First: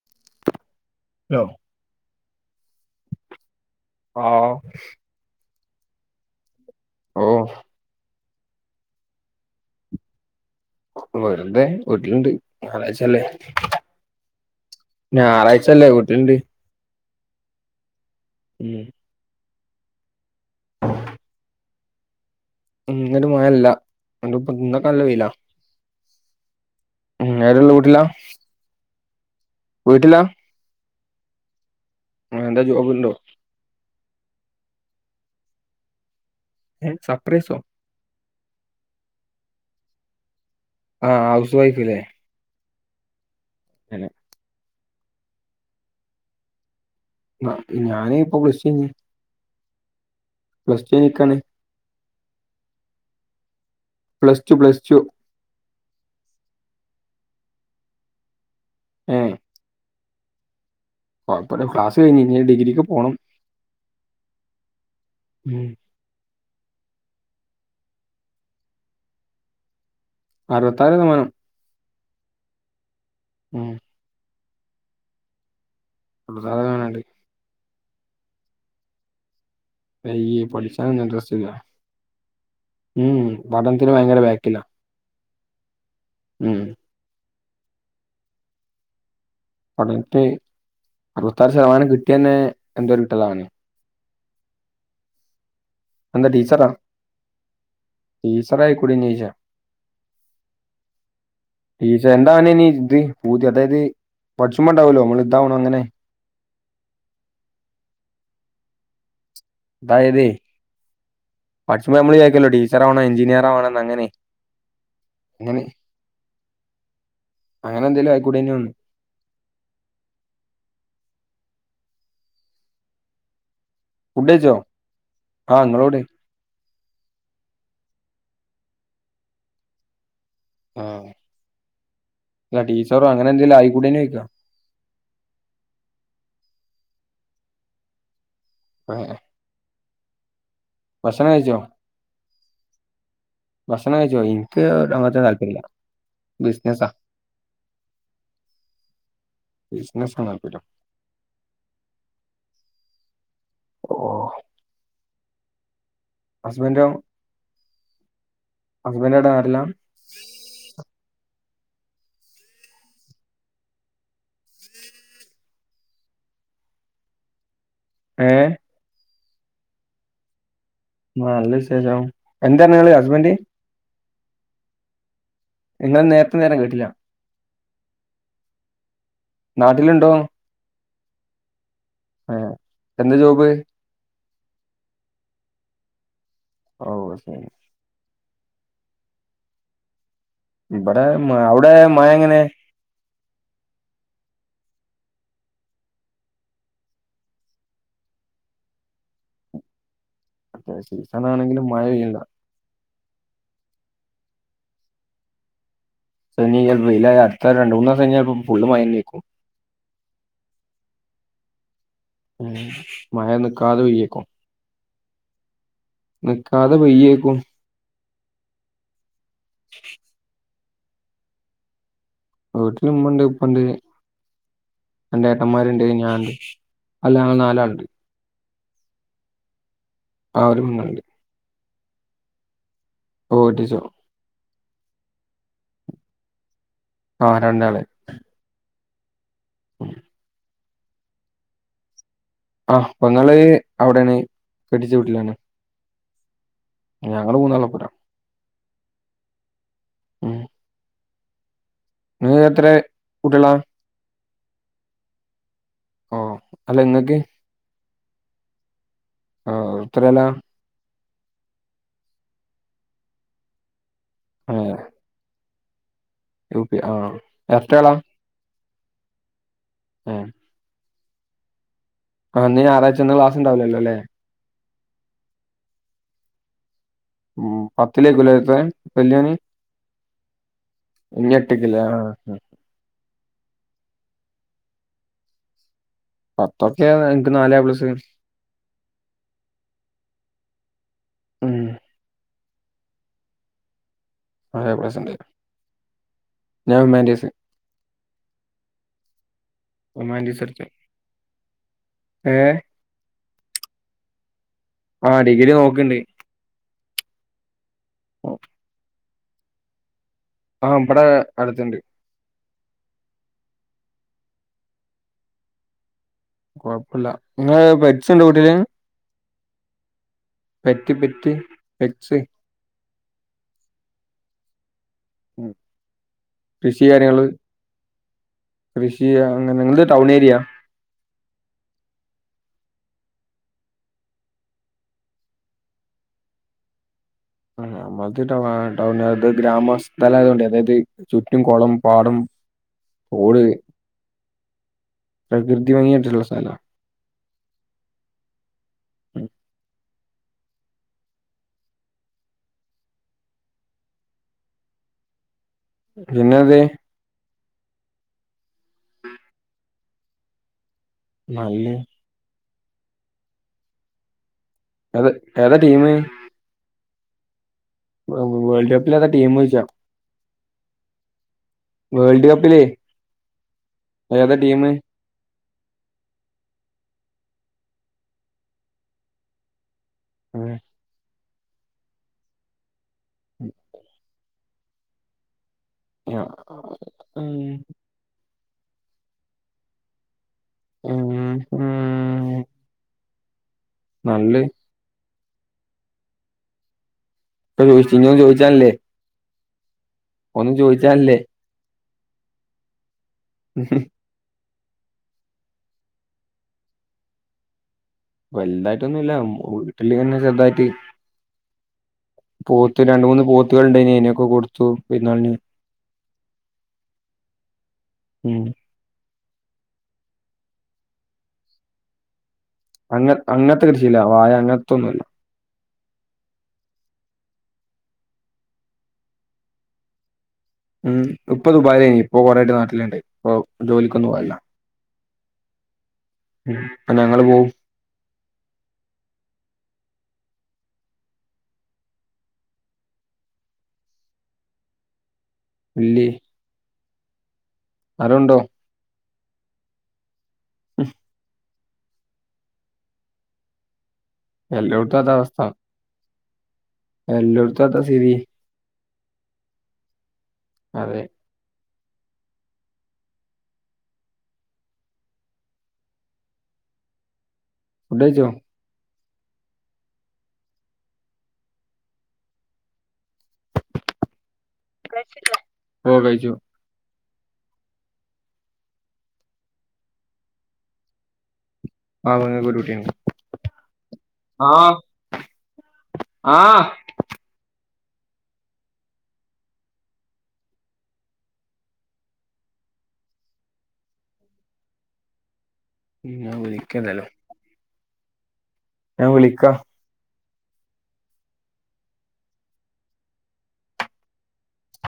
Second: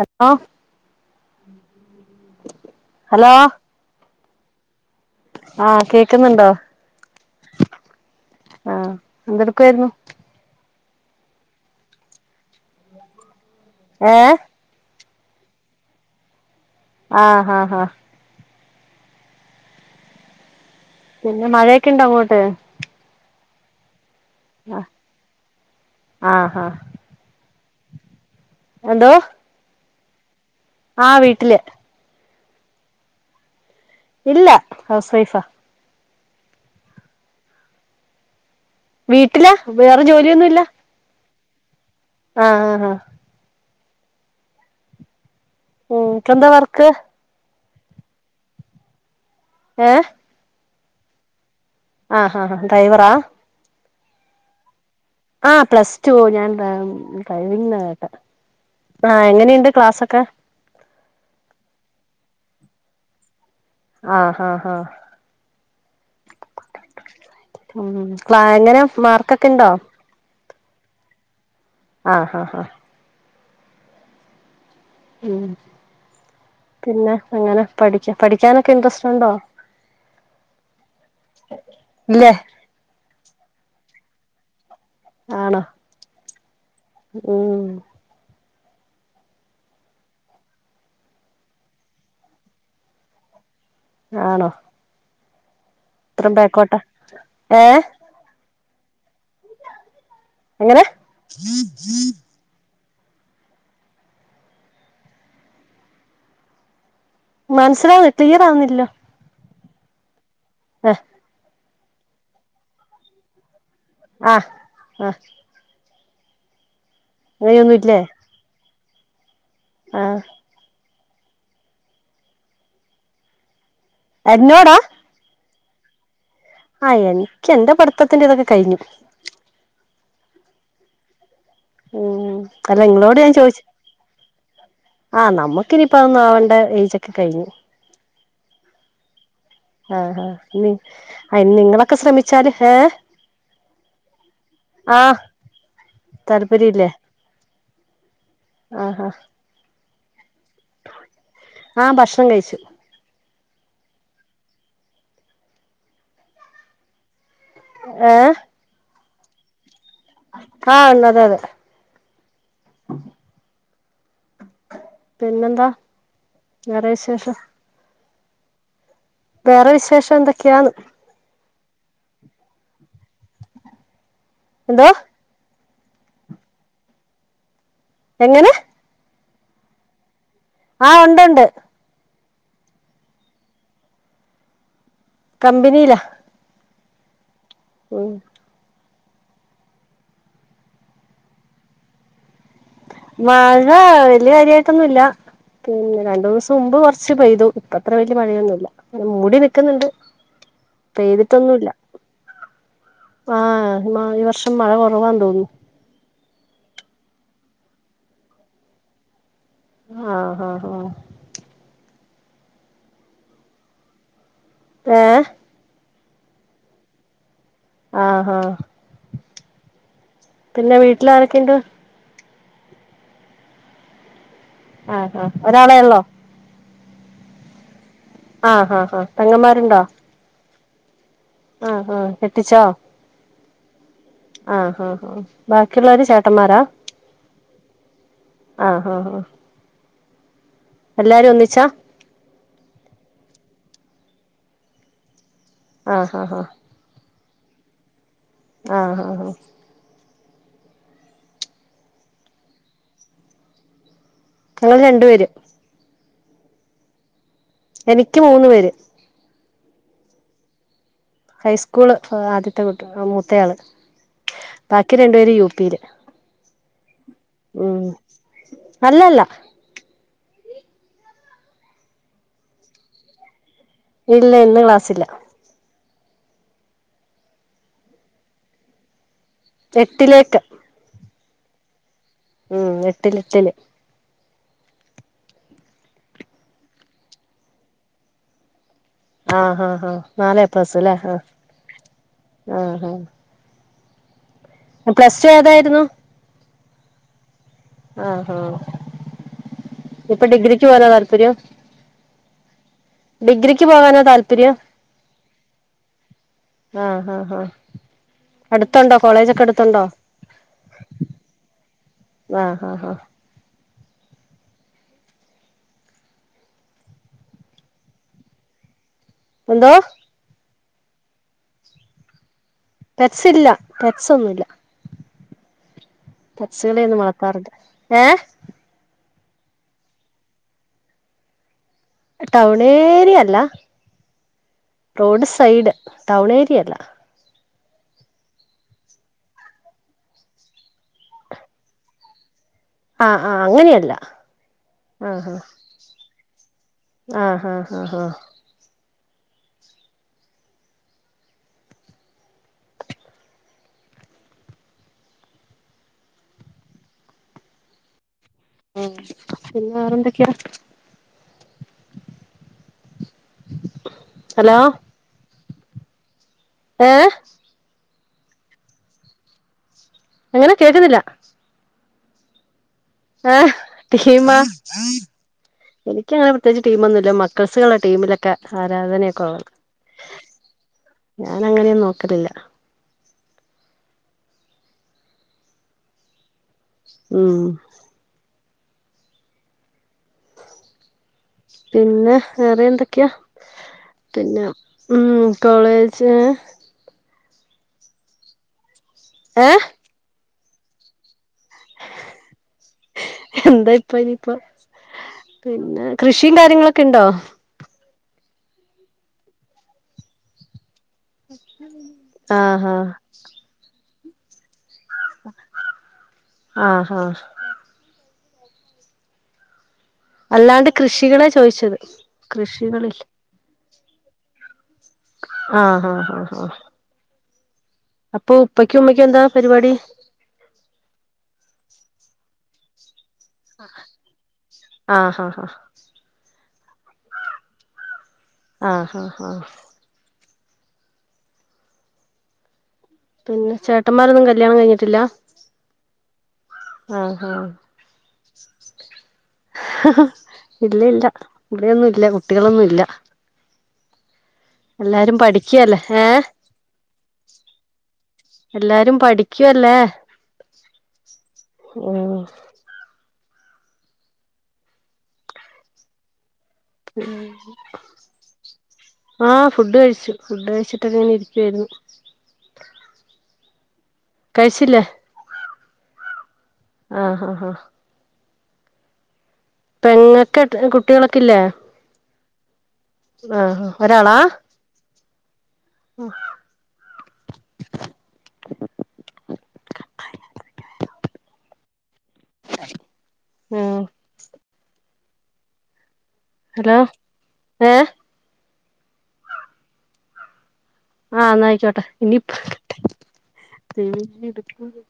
ഹ ഒ hello hello ആഹ്‌ ആഹ്‌ കേക്ക്ന്ന്ണ്ടോ? ഓഹ്‌ ആഹ്‌ എന്തെട്ക്കുവായ്രുന്നു? വെർതെ വീട്ട്ല്ണ്ട്, ഞാറായ്ചല്ലേ. ഏഹ്‌ ഞാറാഴ്ചല്ലേ വീട്ട്ല്ണ്ട്. ആഹ്‌ ഹ ഹ. ഉം [inaudible] പിന്നെ മഴയൊക്കിണ്ടങ്ങോട്ട്? ഇന്നൊര് മയല്ല, ന്ന് പൊ ന്ന്പൊ നല്ല വെയ്ല. ആഹ് ഹാ മ് നേരള്ള വീട്ട്ലാ? എന്തോ? വ്ട്ട്ല? ആ വീട്ടില്. എ ന്താ ജോബ്ണ്ടോ? ഇല്ല, ഹൗസ് വൈഫാ. ഏ സപ്പ്രേസോ? വീട്ട്ലാ വേറെ ജോലിയൊന്നുല്ല. ആ, ഹൗസ് വൈഫ് ലെ? ആഹ് ആഹ് ആഹ് [unintelligible] ഉം പന്താ വർക്ക്? നാട്ടിൽ ഞാന് പ്പൊ പ്ലസ്റ്റുയ്ഞ്ഞ്. എ പ്ലസ്റ്റുയയ്ഞ്ഞ്ക്കാണ്. ഹ ഹ ഡ്രൈവറാ? പ്ലസ്റ്റു പ്ലസ്റ്റു ആ പ്ലസ് ടു, ഞാൻ ഡ്രൈ ഡ്രൈവിംഗ് ന്നാ കേട്ടെ. ആ എങ്ങനെയ്ണ്ട് ക്ലാസൊക്കെ? കൊയ്പല്ല ക്ലാസ് കയ്ഞ്ഞ് ഞ്ഞി ഡിഗ്രിക്ക് പോണം. ആഹ് ആഹ് മ് മ് ക്ല ങ്ങനാ മാർക്കൊക്കെണ്ടോ? അറുവത്താറ് തമാനം ആഹ് ആഹ് ആഹ് മ് മ് അറുപത്താറ് ശതമാനണ്ട് പിന്നെ ങ്ങന, പഠിക്ക് പഠിക്കാനൊക്കെ ഇൻട്രസ്റ്റ്ണ്ടോ? അയ്യെ പഠിക്കാനൊന്നുൻട്രസ്റ്റില്ല. ഇല്ലേ മ് മ് പഠനത്തിന് ഭയങ്കര ബാക്കിലാ. ആണോ? മ് മ് പടനത്തിന് അറുവത്താറ് ശതമാനം കിട്ട്യയന്നെ ന്തോരു കിട്ടലാണ്. ആണോ. ഇത്ര ന്താ ടീച്ചറാ, ബേക്കോട്ടാ ഏ ടീച്ചറായാകൂടഞ്ഞയ്ച്ച. എങ്ങനെ ഇതാവനെനി ഇത് പൂതി അതായത് പഠിച്ചുമണ്ടാവല്ലോ നമ്മൾ ഇതാവണം അങ്ങനെ മനസ്സിലാവു ക്ലിയർ ആവുന്നില്ലോ അതായതേ ആഹ പഠിച്ച്മ്പോ നമ്മള് ചാരിക്കലോ ടീച്ചറാണോ എഞ്ചിനീയറവാണോ ന്ന് അങ്ങനെ ആ ആ [unintelligible] അങ്ങനെയൊന്നും അങ്ങനെ എന്തേലും ആയിക്കൂടെയിനൊന്ന് ആഹ് ഫുഡ്ഡയിച്ചോ എന്നോടാ ആഹ ഇങ്ങളോട് ആഹ് എനിക്ക് എന്റെ പഠിത്തത്തിന്റെ ഇതൊക്കെ കഴിഞ്ഞു ആഹ ഉം അല്ല ടീച്ചറോ നിങ്ങളോട് അങ്ങനെ ഞാൻ എന്തേിലും ചോദിച്ചു ആയിക്കൂടേനോ ചോയിക്ക ആ നമുക്കിനനിപ്പ അ ഒന്നും ആവേണ്ട ഏജ് ഒക്കെ കഴിഞ്ഞു അങ്ങനെ ആഹഹാ നി കഴിച്ചോ നിങ്ങളൊക്കെ ശ്രമിച്ചാല് ഏ ഭക്ഷണം കഴിച്ചോ എനിക്ക് ആ അങ്ങത്തെ താല്പര്യില്ല താല്പര്യം ബിസിനസാ ആഹ് ആഹ് ബിസിനസ്കാണ് താൽപര്യം ആഹ് ഭക്ഷണം കഴിച്ചു ഓ ഹസ്ബൻഡൊ ഏഹ് ഹസ്ബൻഡറോടെരെല്ലാം ആഹ് അതെ അതെ പിന്നെന്താ വേറെ വിശേഷം ഏഹ് വേറെ വിശേഷം എന്തൊക്കെയാണ് ആഹ് നല്ല വിശേഷം എന്താണ് നിങ്ങള് ഹസ്ബന്ഡ് എന്താ നിങ്ങൾ നേരത്തെ എന്താ പറഞ്ഞേ കേട്ടില്ല എങ്ങനെ നാട്ടിലുണ്ടോ ആഹ് ഉണ്ട് ഉണ്ട് ആഹ് എന്താ ജോബ് കമ്പനിയില ഓ ശരി ഉം ഇവിടെ മ അവിടെ മഴ എങ്ങനെ മഴ വല്യയ കാര്യായിട്ടൊന്നുംല്ല പിന്നെ രണ്ടു ദിവസം മുമ്പ് കുറച്ച് പെയ്തു ഇപ്പ അത്ര വലിയ മഴയൊന്നുമല്ല മൂടി നിക്കുന്നുണ്ട് സീസൺ ആണെങ്കിലും പേയ്ത്തൊട്ടൊന്നുമില്ല മഴ പെയ്യണില്ല ആഹ് ഈ വർഷം മഴ കുറവാ തോന്നി സനി ചപ്പോ ഇല്ല അടുത്ത രണ്ട് മൂന്ന് ദിവംഞ്ഞപ്പ ഫുള് മയന നീക്കും ആഹ് ആഹ് ആഹ് ഉം മഴ നിക്കാതെ പെയയ്യേക്കോ ആഹ് നിക്കാതെ പെയ്യേക്കും ആഹ് ആഹ് [inaudible] പിന്നെ വീട്ടിൽ ആരൊക്കെ ഉണ്ട് വീട്ടില ഇമുണ്ട് ഇപ്പണ്ട് ആഹ് രണ്ടേ ആഹ് ഒരാളെ ഏട്ടന്മാരുണ്ട് ഉള്ളോ ഞൻണ്ട് അല്ല നാലാൾണ്ട് ആഹ് ആഹ് അഹ് പെങ്ങമാരുണ്ടോ ആഹ് ഒരു പെങ്ങൾണ്ട് ആഹ് ആഹ് കെട്ടിച്ചോ ഓ കെട്ടിച്ചു ആഹ് ആഹ് ആഹ് ബാക്കിയുള്ളവര് ചേട്ടന്മാരാ ആഹ് രണ്ടാള് ആഹ് ആഹ് ആഹ് [unintelligible] എല്ലാരും ഒന്നിച്ചാ ആഹ് പെങ്ങൾ അവിടെണ് കെട്ടിച്ച വീട്ടിലാണ് ആഹ് ആഹ് ആഹ് ഞങ്ങള്ൾ മൂന്നാള്ളുംപ്പരാണ് ആഹ് ആഹ് ആഹ് മ് നിങ്ങ്ക്കെത്രെ കുട്ട്യളാ? ഞങ്ങള് രണ്ടുപേര് ഓഹ്, അല്ല ഇങ്ങക്ക്? എനിക്ക് മൂന്ന് പേര്. ആഹ് എത്രേലാ? ഹൈസ്കൂള് ആദ്യത്തെ കുട്ടി മൂത്തയാള്, ബാക്കി രണ്ടു പേരും യൂപിയില് യൂ പി ആഹ് ഉം എരട്ടകളാ അല്ലല്ല ഉം ആഹ് ഇന്ന് ഞായറായ്ച്ച, ഇന്ന് ക്ലാസ്ണ്ടാവൂലല്ലലേ ഇല്ല ഇന്ന് ക്ലാസ്സില്ല ഉം പത്തിലെയ്ക്കുലേ [unintelligible] വൽയോന് എട്ടിലേക്ക് ഇഞ്ഞെട്ട്ക്ക്ലേ ആഹ് ആഹ് ഉം എട്ടിലെട്ടില് പത്തൊക്കെ എനിക്ക് നാലേപ്ലസ് ആഹ് ഹാ ഹാ നാലേപ്ലസ് ലേ, ആഹ് ഉം ആഹ് ആഹ് പ്ലസ് നാലേപ്ലസ്ണ്ടായ്നു. ടു ഏതായിരുന്നു ഞാൻ ഹ്യുമാൻറ്റീസ് ആഹ് ആഹ് ഇപ്പൊ ഡിഗ്രിക്ക് ഹ്യൂമാൻറ്റീസ്ട്ത്തെ, പോകാനാ താല്പര്യം ഏഹ് ഡിഗ്രിക്ക് പോവാനാ താല്പര്യം? ആഹ് ഡിഗ്രി നോക്കണ്ട് ആഹ് ആഹ് ആഹ് [unintelligible] ത്തുണ്ടോ കോളേജൊക്കെ അടുത്തുണ്ടോ? ആഹ് ഇബടെ അടുത്ത്ണ്ട്. ആഹ് ആഹ് ആഹ് കൊഴ്പ്പല്ല. നിങ്ങള് പെറ്റ്സ്ണ്ടൊ വീട്ടില്? എന്തോ? പെറ്റ് പെറ്റ് പെറ്റ്സ് പെറ്റ്സില്ല, പെറ്റ്സൊന്നുല്ല. ഉം പെറ്റ്സ്കളെ ഒന്നും വളർത്താറില്ല. ഏഹ് കൃഷീ അങ്ങനെ നിങ്ങളുടെ ടൗണേരിയാ? ടൗണേരിയ അല്ല, റോഡ് സൈഡ്. ടൗണേരിയ അല്ല. ആഹ് നമ്മൾത് ടൗണേ ടൗണാൾത് ഗ്രാമസ്ഥലായതോണ്ട് അതായത് ചുറ്റും കൊളും, പാടും ആഹ് ആഹ് ഓള്, അങ്ങനെയല്ല ആഹ് പ്രകൃതി ഭംഗി ആയ്ട്ട്ള്ളെ സ്ഥലാ ആഹ് ഹാ ഹാ ഹാ പിന്നെന്തേ? ഉം പിന്നെ വേറെന്തൊക്കെ? നല്ല് ഹലോ അത് ഏതാ ടീമ്? ഏഹ്? വെ വ് വേൾഡ് കപ്പിലേതാ ടീമോയ്ച്ച എങ്ങനെ കേക്ക്ന്നില്ല. വേൾഡ് കപ്പിലേ ഏഹ് ഏതാ ടീമാ ടീം എനിക്കങ്ങനെ പ്രത്യേകിച്ച് ടീമൊന്നുല്ല, മക്കൾസ്സ്കളാ ടീമിലൊക്കെ ആരാധനയൊക്കെ ഉള്ളത്. [inaudible] ആഹ് ഞാനങ്ങനെയും നോക്കലില്ല ഉം ആഹ് ഉം ഉം പിന്ന വേറെ എന്തൊക്കെയാ നല്ല പിന്നെ ഉം കോളേജ് ചോയ്ച്ച് [unintelligible] ചോയിച്ചാലല്ലെ ആഹ് ഒന്നും ചോയിച്ചാലല്ലെ എന്താ ഇപ്പ ഇനിയിപ്പൊ പിന്ന കൃഷീം കാര്യങ്ങളൊക്ക ഇണ്ടൊ വൽതായിട്ടൊന്നുല്ല വീട്ടില്ങ്ങനെ ചെറ്തായിട്ട് ആഹ് ആഹ് പോത്ത് രണ്ട് മൂന്ന് പോത്ത്കൾ ഇണ്ടായിന് അയിനൊക്ക കൊട് ത്തു പെരുന്നാൾന് ആഹ് ആഹ് ഉം അല്ലാണ്ട് കൃഷികളെ ചോയിച്ചത് കൃഷികളില്ലേ അങ്ങത്തെ കൃഷിയില്ല വാഴ അങ്ങത്തൊന്നുല്ല ആഹ് ആഹ് ആഹ് അപ്പൊ ഉപ്പക്കും ഉമ്മക്കും എന്താ പരുപാടി ഉം ഉപ്പ ദുബായിലേന് ഇപ്പൊ കൊറേ ആയ്ട്ട് നാട്ടില്ണ്ട് ഇപ്പൊ ജോലിക്കൊന്നും പോവലില്ല ആഹ് ആഹ് ഉം ഇപ്പ ഞങ്ങള് പോവും ആഹ് ആഹ് ആഹ് പിന്ന ചേട്ടമ്മാരൊന്നും കല്യാണം കഴിഞ്ഞിട്ടില്ല ഇല്ലെയ് ആഹ് ആഹ് ആരോണ്ടൊ ഇല്ലി ഇല്ല ഇവടെയൊന്നും ഇല്ല കുട്ടികളൊന്നു ഇല്ല എല്ലോട്ത്തും എല്ലാരും പഠിക്കല്ലെ ഏഹ് എല്ലോടുത്തും അതാ സ്ഥിതി എല്ലാരും പഠിക്ക്യല്ലേ അതെ ഉം ഉം ഫുഡ്ഡയിച്ചൊ ആഹ് ഫുഡ്ഡ് കഴിച്ചു ഫുഡ്ഡ് കഴിച്ചിട്ടൊക്ക ഇങ്ങനെ ഇരിക്കുവാരുന്നു കഴിച്ചില്ലെ ഓഹ് കഴിച്ചു ആഹ് ആഹ് ആഹ് പെങ്ങക്ക് കുട്ടികളൊക്കെ ഇല്ലേ ആ പെങ്ങക്ക് ഒരു കുട്ടിയുണ്ട്. ആഹ് ഒരാളാ ആഹ് ആഹ് ആഹ് ഉം ഇനി ഞാൻ ഹലോ വിളിക്കാം എന്തായാലും ഏഹ് ഞാൻ വിളിക്കാം ആഹ് എന്നായിക്കോട്ടെ ഇനി [inaudible]